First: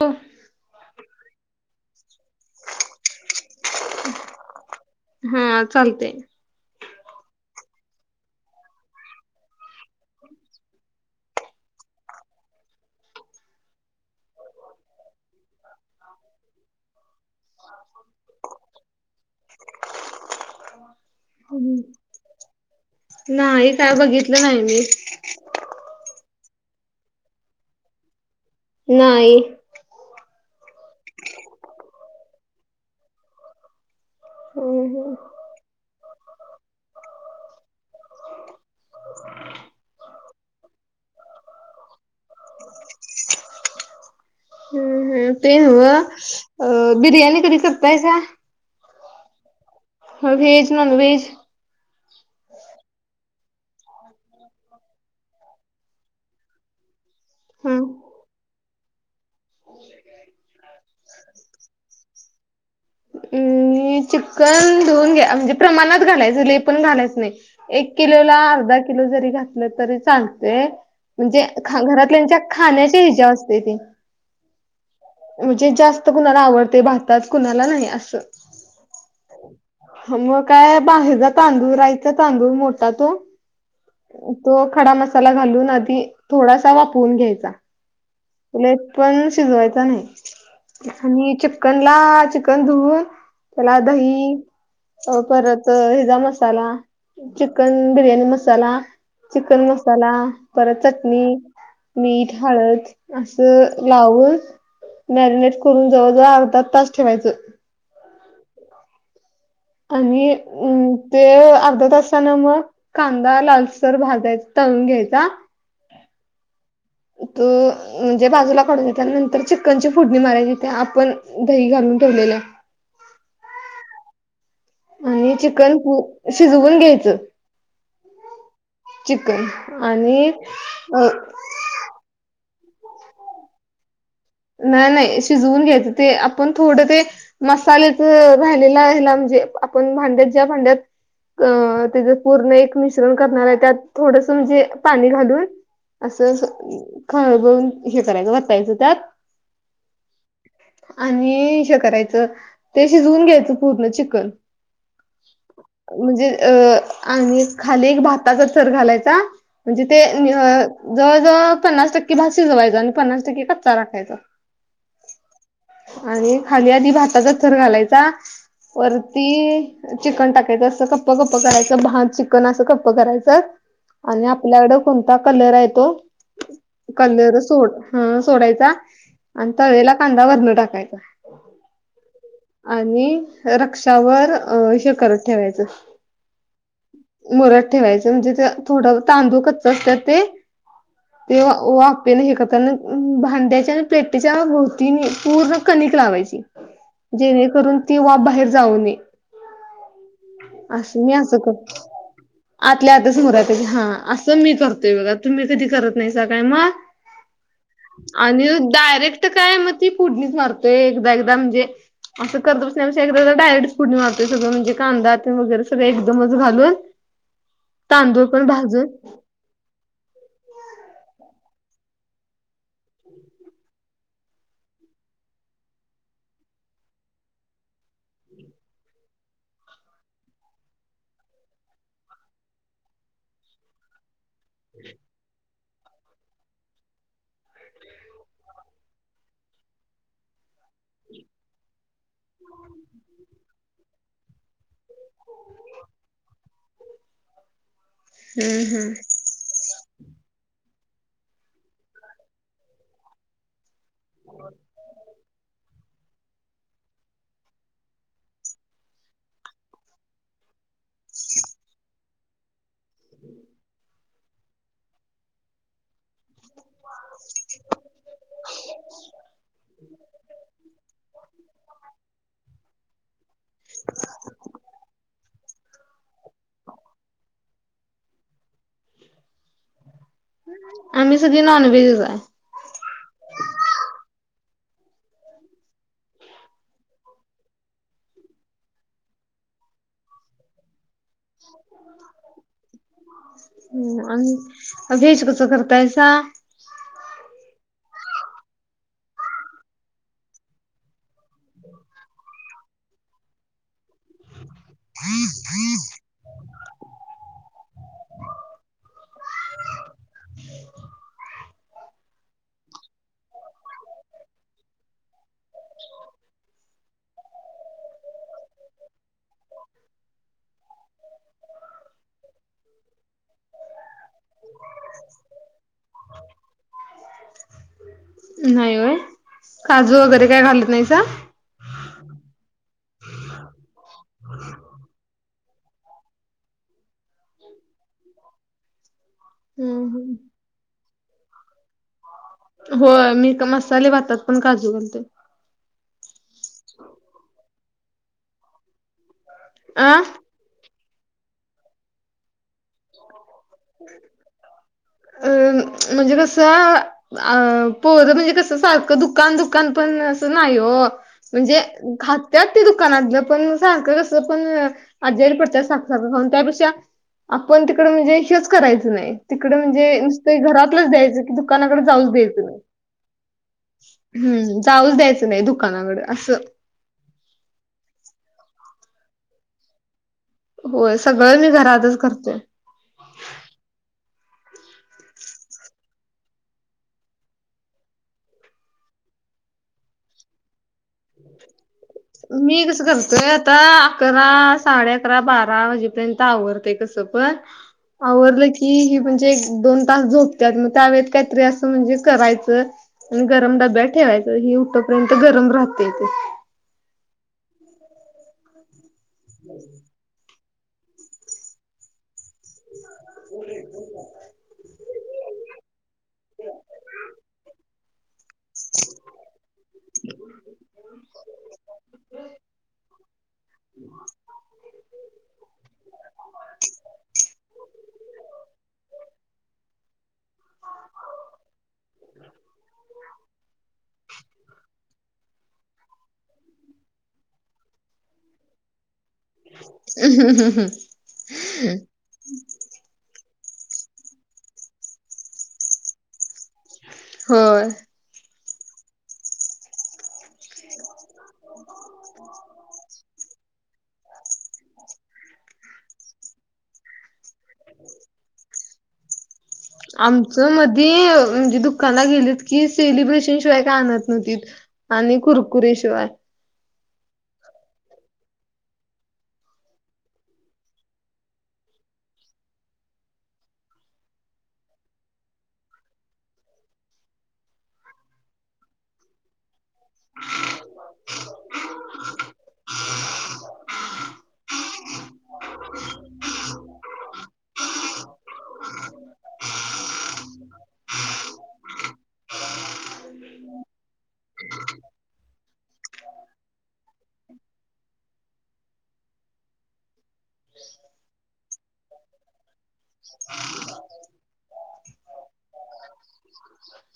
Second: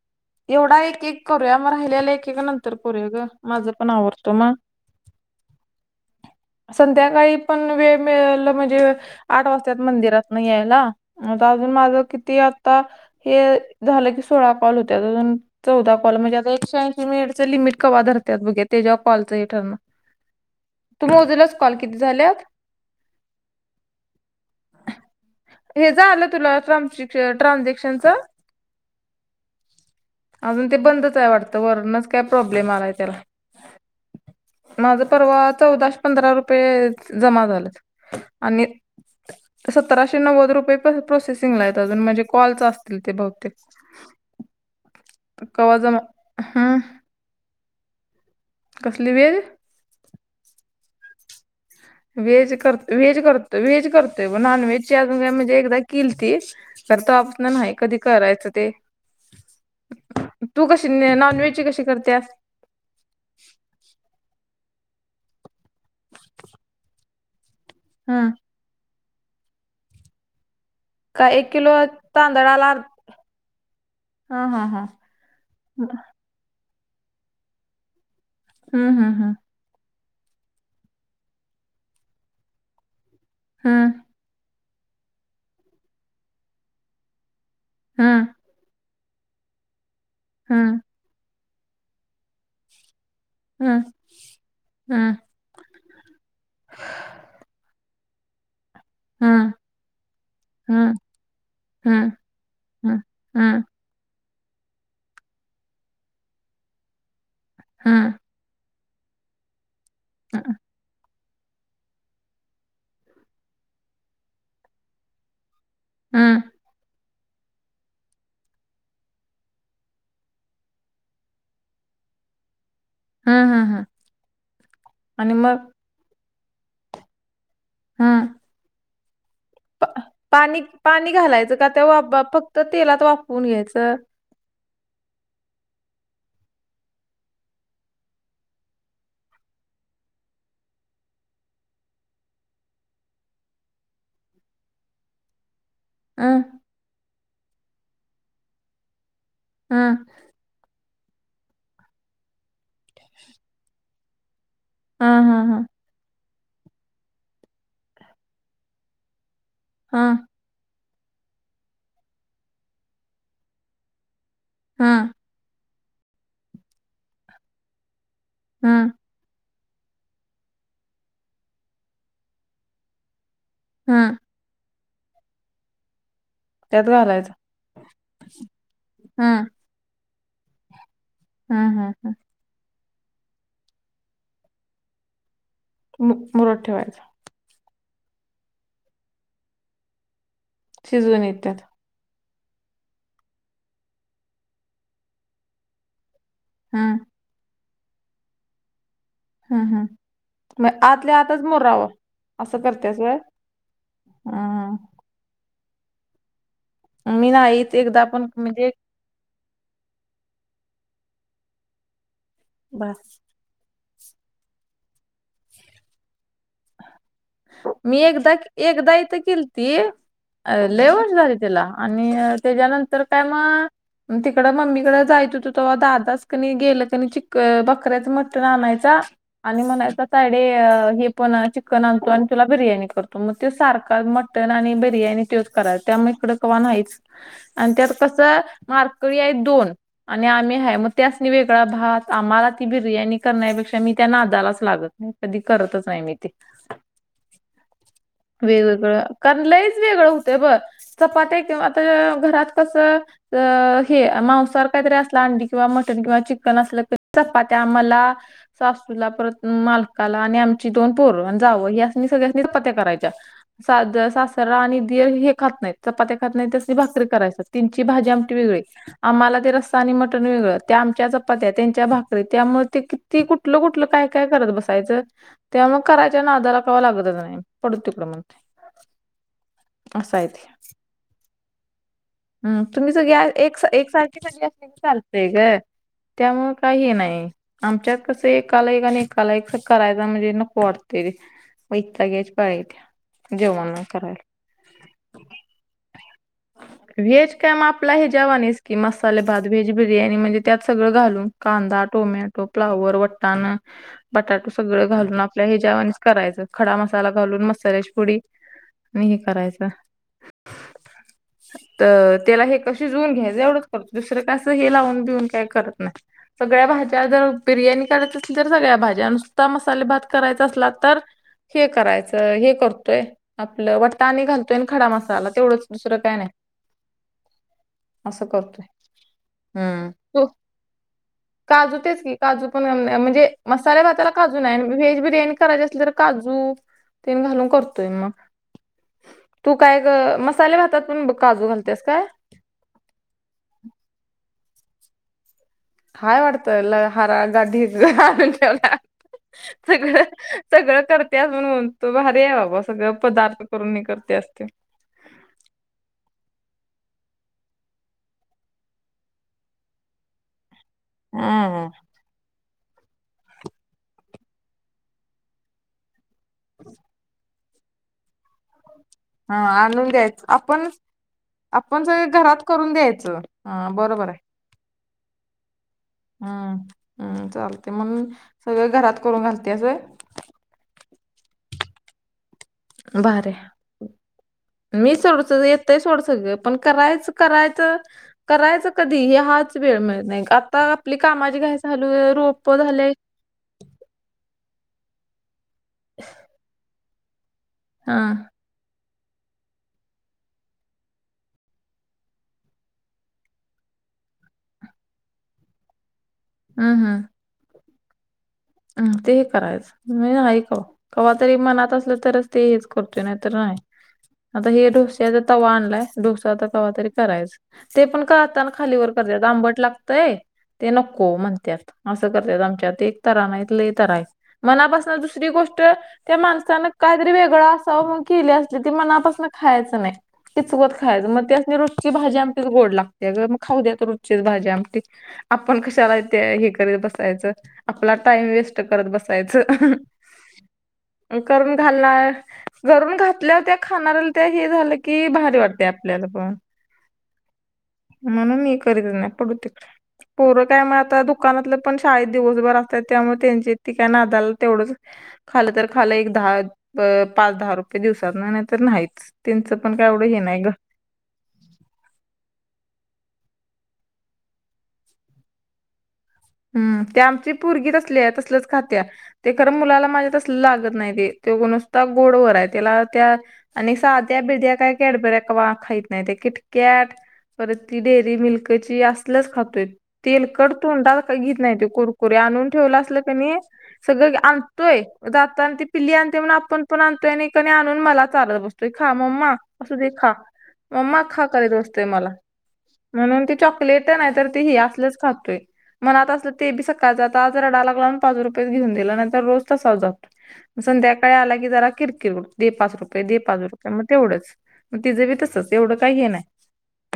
हो एवढा एक एक करूया मग राहिलेला एकका नंतर करूया ग माझं पण आवडतो मग हा चालते संध्याकाळी पण वेळ मिळल म्हणजे आठ वाजत्यात मंदिरातून यायला मग अजून माझं किती आता हे झालं की सोळा कॉल होत्यात ग न चौदा कॉल म्हणजे आता एकशे ऐंशी मिनटचं लमिट कवा धरतात बघूया तेच्यावर कॉलचं हे ठरणारं. तुम्ही मोजलस कॉल किती झाल्यात? नाई काय बघितलं नाय मी हे झालं तुला ट्रांजेक् ट्रान्झॅक्शनचं. नाही. अजून ते बंदच आहे वाटतं वरूनच काय प्रॉब्लेम आलाय त्याला. माझं हम्म परवाात चौदाश पंधरा रुपये जमा झाल आणि सतराशे नव्वद रुपये प्रोसेसिंग ला आहे अजून म्हणजे कॉलच असतील ते बहुतेक. [inaudible] हम् ते कवा ग जमा अ हम्म बिर्याणी कधी करतायसा. कसली वेळ. ह व्हेज नॉनव्हेज. व्हेज करतेय व्हेज करतेय व्हेज करतोय ब नॉनव्हेज अजून म्हणजे एकदा किलती. तर ते आपण हा नाही कधी करायचं ते तू कशी नॉन व्हेजची कशी करत्यास. अम् चिकन धुऊन घ्या म्हणजे प्रमाणात घालायच लेय पण घालायच नाही. एक हम्म किलोला अर्धा किलो जरी घातलं तरी चालतेय. का एक किलोत म्हणजे खाण्याची इजाव असतेय ते. हा हां हां. म्हणजे जास्त कुणाला आवडते भातात कुणाला नाही असं हा हा हा. हा मग काय बाहेरचा तांदूळ रायचा तांदूळ मोठा तो. ह तो खडा मसाला घालून आधी थोडासा वापरून घ्यायचा हा. लय पण शिजवायच नाही. हम्म आणि चिकनला चिकन धुवून त्याला दही हम्म अ परत त हिजा मसाला चिकन बिर्याणी मसाला. हम्म चिकन मसाला परत हम्म चटणी हम्म मीठ हळद. हम्म हम्म असं लावून मॅरिनेट करून जवळ जवळ अर्धा तास ठेवायचं. हा आणि हम्म हम्म अम ते अर्ध्या तासान मग कांदा लालसर भाजायचा तळून घ्यायचा. हा. त म्हणजे बाजूला काढून त्या नंतर चिकनची फोडणी मारायची ते आपण दही घालून ठेवलेल्या. हा हा हा. आणि चिकन पू शिजवून घ्यायचं. हां चिकन आणि अ तवा फक्त तेलात वापून घ्यायचं. नाही नाही शिजवून घ्यायचं ते आपण थोडं ते मसालेच राहिलेला ह्याला म्हणजे आपण भांड्यात ज्या भांड्यात अ त्याचं पूर्ण एक मिश्रण करणार आहे त्यात थोडस म्हणजे पाणी घालून असं हं खळबळून हे करायचं वतायचं त्यात. हम्म. आणि हे करायचं ते शिजवून घ्यायचं पूर्ण चिकन. हा हा हा. म्हणजे अ आणि खाली एक भाताचा थर घालायचा. म्हणजे ते हं जवळजवळ पन्नास टक्के भात शिजवायचा आणि पन्नास टक्के कच्चा राखायचा. हम्म. आणि खाली आधी भाताचा थर घालायचा, हं वर ती चिकन टाकायचं असं कप्प कप्प करायचं भात चिकन असं कप्प करायचं. हं आणि आपल्याकडं कोणता कलर आहे तो त्यात घालायचं कलर सोड हं सोडायचा. हं आणि तळलेला कांदा वरनं टाकायचा. हम्म हम्म हम्म. आणि रक्षावर अ हे करत ठेवायचं. मु मुरत ठेवायच. मुरत ठेवायचं म्हणजे थोड तांदूळ कच्च असतात ते शिजवून ते येत्यात वा पेन हे करताना भांड्याच्या आणि प्लेटीच्या भोवतीने पूर्ण कणिक लावायची. हम्म. जेणेकरून ती वाफ बाहेर जाऊ नये. हम्म हम्म. असं मी असं कर असं आतल्या करत्यास आत व्हय समोर येत की हा असं मी हं करतोय बघा. तुम्ही कधी करत नाहीसा काय मग मी नाहीच एकदा पण आणि म्हणजे डायरे क्ट काय मग ती फोडणीच मारतोय एकदा एकदा म्हणजे अस करत बस बसण्यापेक्षा एकदा डायरेक्ट फोडणी मारतोय सगळ म्हणजे कांदा वगैरे सगळं एकदमच घालून. मी तांदूळ एकदा पण भाजून एकदा इथं केलती. अ लय वर्ष झाली त्याला आणि त्याच्यानंतर काय मग तिकडं मम्मीकडे जाईत होतं तेव्हा दादाच कनी गेलं कनी चिक क बकऱ्याच मटण आणायचा आणि म्हणायचा तायडे हे पण चिकन आण तो आणि तुला बिर्याणी करतो मग त सारखा मटन आणि बिर्याणी तोच कराय त्यामुळे इकडं कवा नाहीच. आणि त्यात कस मारकरी आहेत दोन आणि आम्ही हाय मग त्यासनी वेगळा भात आम्हाला ती बिर्याणी करण्यापेक्षा मी त्या नादालाच लागत नाही कधी करतच नाही मी ते. हम्म वेगवेगळं हम्म कारण लईच वेगळं होत ब चपात्या किंवा आता घरात कसं अ हे मांसाहार काहीतरी असला अंडी किंवा म टन किंवा चिकन असल चपात्या आम्हाला सासूला परत मालकाला आणि आम ची दोन पोरं जावाई यांना सगळ्यांना चपात्या करायच्या साद सास रा आणि दीर हे खात नाहीत चपात्या खात नाहीत त्यासनी भाकरी करायच त्यांची भाजी आमटी वेगळी. आम्हाला ते रस्सा आणि मटण वेगळं त्या आमच्या चपात्या त्यांच्या भाकरी त्यामुळे ते ती कुठलं कुठलं काय काय करत बसायचं त्यामुळं मग करायच्या नादाला कवा लागतच नाही. नाही पडुदे तिकडं म्हणतोय असं आहे ते. आम्ही सगळे नॉनवेेज च् आहे. हम तुम्ही सगळे एक एक सारख सगळी असली चालतेय ग. त्यामुळे हे काही नाही. आमच्यात कसं एकाला एक आणि एकाला एक करायच म्हणजे नको वाटते. वैताग यायची पाळी येत्या जेवणाना करायला. आणि व्हेज कस करतायसा? व्हेज काय मग आपला हे जेवा आहेस की मसाले भात व्हेज बिर्याणी म्हणजे त्यात सगळं घालून. कांदा टोमॅटो फ्लावर वटण बटाटो सगळं घालून आपल्या ह्या जेवाणीच करायचं खडा मसाला घालून मसाल्याची पुुडी मी हे करायचं. [inaudible] तर त्याला हे कशी शिजवून घ्यायचं एवढंच करतो दुसरं कास हे लावून बिऊन काय करत नाही. सगळ्या भाज्या जर बिर्याणी करायच असल तर सगळ्या भाज्या नुसद्धा मसाले भात करायचा असला तर हे करायचं हे करतोय. आपलं वट तणी घालतोय खडा मसाला तेवढंच दुसरं काय नाही. असं करतोय. नाही होय हम्म. काजू वगैरे हो, काय घालत नाहीसा. काजू तेच की काजू पण म्हणजे मसाल्या घाताला काजू नाही व्हेज बिर्याणी करायची असल तर काजू ते मी घालून करतोय मग तू काय हम्म मसाले घातात पण काजू घालतेस काय? हो मी मसाले भातात पण काजू घाते. काय वाटतं ल हारा गाडी आून ठेवला अ सगळ. सगळं करतेस म्हणून तो भारी आहे बाबा सगळं पदार्थ करून मी करते असते. हम्. अ म्हणजे कसं? अ पोर म्हणजे कस सारखं दुकान दुकान पण असं नाही हो. म्हणजे हम्म खातात ते दुकानातलं पण सारखं कसं पण आजेरी पडत. त्यापेक्षा आपण तिकड म्हणजे हेच करायचं नाही. हा तिकड आणून म्हणजे द्यायचं नुसत आपण घरातलंच द्यायचं की दुकानाकडे आपण सगळ जाऊच घरात द्यायचं करून द्यायचं हा बरोबर आहे. म् ऊस द्याचं नाही दुकानाकडं हम्म हम्म चालते मग सगळं घरात करून घालते असं. होय सगळं मी घरातच करतोय. बर. मी सोड येतय सोड सगळ पण करायचं करायचं. करायचं कधी हे हाच वेळ मिळत नाही आता आपली कामाची घाय झालू रोप मी कसं झालेय. करतोय आता अकरा साडे अकरा बारा वाजेपर्यंत आवरडते कसं पण हं. आवरलं की म्हणजे दोन तास झोपत मग त्या व काहीतरी असं म्हणजे करायचं. आणि गरम डब्या ठेवायचं हेि उठपर्यंत गरम राहते ते हम हम. हम तेही करायचं मी ऐकव कव्हा तरी मनात असलं तर ते हेच करतो नाही तर नाही आता हे. त्याचा तवा आणलाय डोस तवा तरी करायच ते पण का? खालीवर करत आंबट लागतय ते नको म्हणतात असं करतात आमच्यात एक तर नाही ल तर आहे मनापासन दुसरी गोष्ट त्या माणसानं काहीतरी वेगळं असावं मग केली असली ती मनापासन खायचं नाही. त चुकत खायचं मग त्या रुटची भाजी आमचीच गोड लागते मग खाऊ द्या तर रुचीच भाजी आम आपण कशाला ते हे करत बसायचं. आपला टाइम वेस्ट करत बसायच करून घालणार. घरून घातल्यावर त्या खाणाऱ्याला त्या हे झालं की भारी वाटते आपल्याला पण हो. म्हणून मी करीत नाही पडू तिकडे पोरं काय म आता दुकानातलं पण शाळेत दिवसभर अस. त्यांची ती काय नादाला तेवढंच खालं तर खालं एक दहा- पाच दहा रुपये दिवसात नाही नाही तर नाहीच तचं ति आमचं मध्ये म्हणजे दुकाला गेलीत की सेलिब्रेशन शिवाय काय आणत नव्हती. आणि कुरकुरीशिवाय. हम् ते आमची परगी तसले आहे तसलेच खात्या, ते खरं मुलाला माझ्या तस लागत नाही ते तो ग नुसता गोडवर आहे त्याला त्या- आणि साध्या बिडद्या काय कॅडबऱ्या खायत नाही ते किटक्याट- परत ती डेअरी मिल्कची असलच खातोय तेलकट- का घेत नाही त कुरकुरी आणून ठेवलं असलं त्यांनी सगळं आणतोय जाता आणि ती पिल्ली आणते म्हण आपण पण आणतोय आणिणी आणून मला चालत बत त खा मम्मा अस दे खा मम्मा खा करीत असतय मला म्हणून ती चॉकलेट नाही तर ती हि असलच खातोय. मनात असलं ते बी सकाळात आज रडा लागलाव प पाचज रुपयाेच घेऊन दिलं नाहींतर रोज तसाव जात. संध्याकाळी आला की जरा किरकिर दे पाच रुपये दे पाच रुपये मग तेवढंच. मग तिझं बी तसच एवढं काही हे नाही.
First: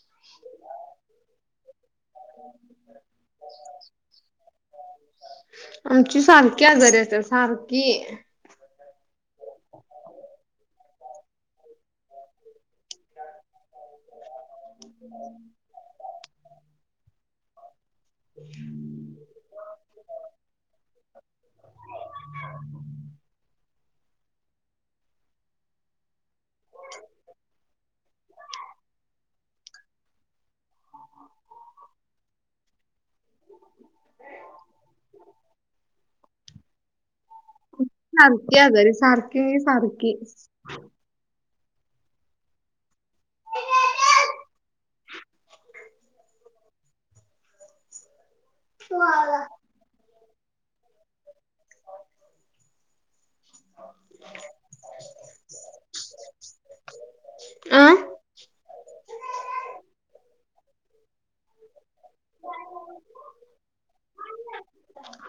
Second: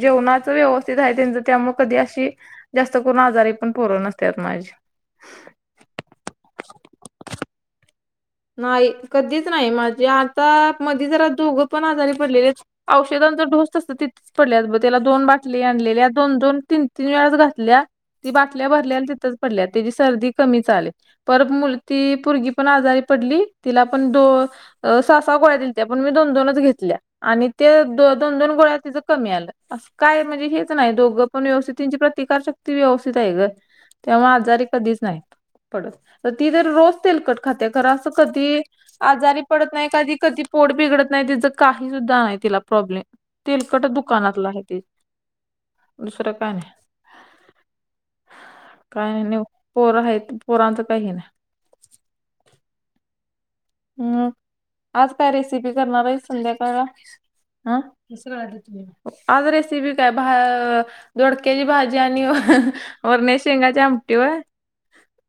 जेवणाच व्यवस्थित आहे त्यांच त्यामुळे कधी अशी जास्त करून आजारी, पोरं नसतात माझी. आमची सारखी आजारीेत सारखी- नाही कधीच नाही माझे आता मध्ये जरा दोघं पण आजारी पडलेले. औषधांचा ढोस असत ति- पडल्यात बघ त्याला दोन बाटली आणल्या दोन दोन तीन तीन वेळाच घातल्या. ती बाटल्या भरल्या तिथच पडल्या त्याची सर्दी कमी च आली. पर मुल ती परगी पण आजारी पडली तिला पण दो- सहा सहा गोळ्या दि त्या्या पण मी दोन दोनच घेतल्या आणि ते दोन दोन गोळ्या तिचं कमी आलं. अस काय म्हणजे हेच नाही दोघं पण व्यवस्थित त्यांची प्रतिकारशक्ती व्यवस्थित आहे ग. तेव्हा आजारी कधीच नाही पडत तर ती जर रोज तेलकट खाते खरा- सारखी कधी आजारी सारखी आजारी म्हणजे पडत नाही सारखी कधी कधी, पोड बिघडत नाही, तिचं काही सुद्धा नाही तिला प्रॉब्लेम तेलकट दुकानातला आहे त- दुसरं का नाही. काय नाही नाही पोर आहेत पोरांचं काही नाही. हम्म आज काय रेसिपी करणार आहे संध्याकाळ ह- अं आज रेसिपी काय? भा दोडक्याची भाजी आणि वारणेच्या शेंगाच्या आमटी व-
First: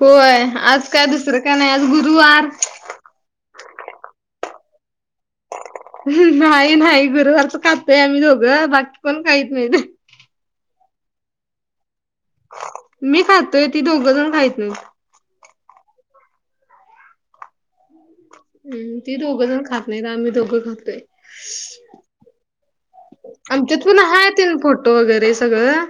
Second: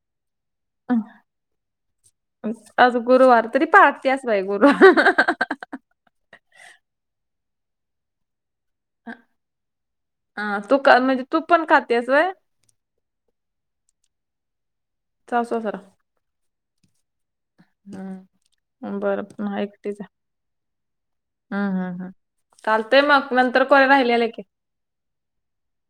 होय आज काय दुसरं का नाही आज गुरुवार. आज गुरुवार तरी पाळतेस बाई गुरु. नाही नाही गुरुवारच खाततोय आम्ही दोघं बाकी कोण काहीत नाही ते. ह तू म्हणजे तू पण खातेस व- मी खातोय ती दोघं जण खायत नाही. सासु हम्म ती दोघं बरं जण खात एकटीच नाहीत आम्ही दोघं खातोय. हम्म हम् हम् चालतय मग नंतर आमच्यात कर पण राहिलेले हाय एक एक. तेन फोटो वगैरे सगळं.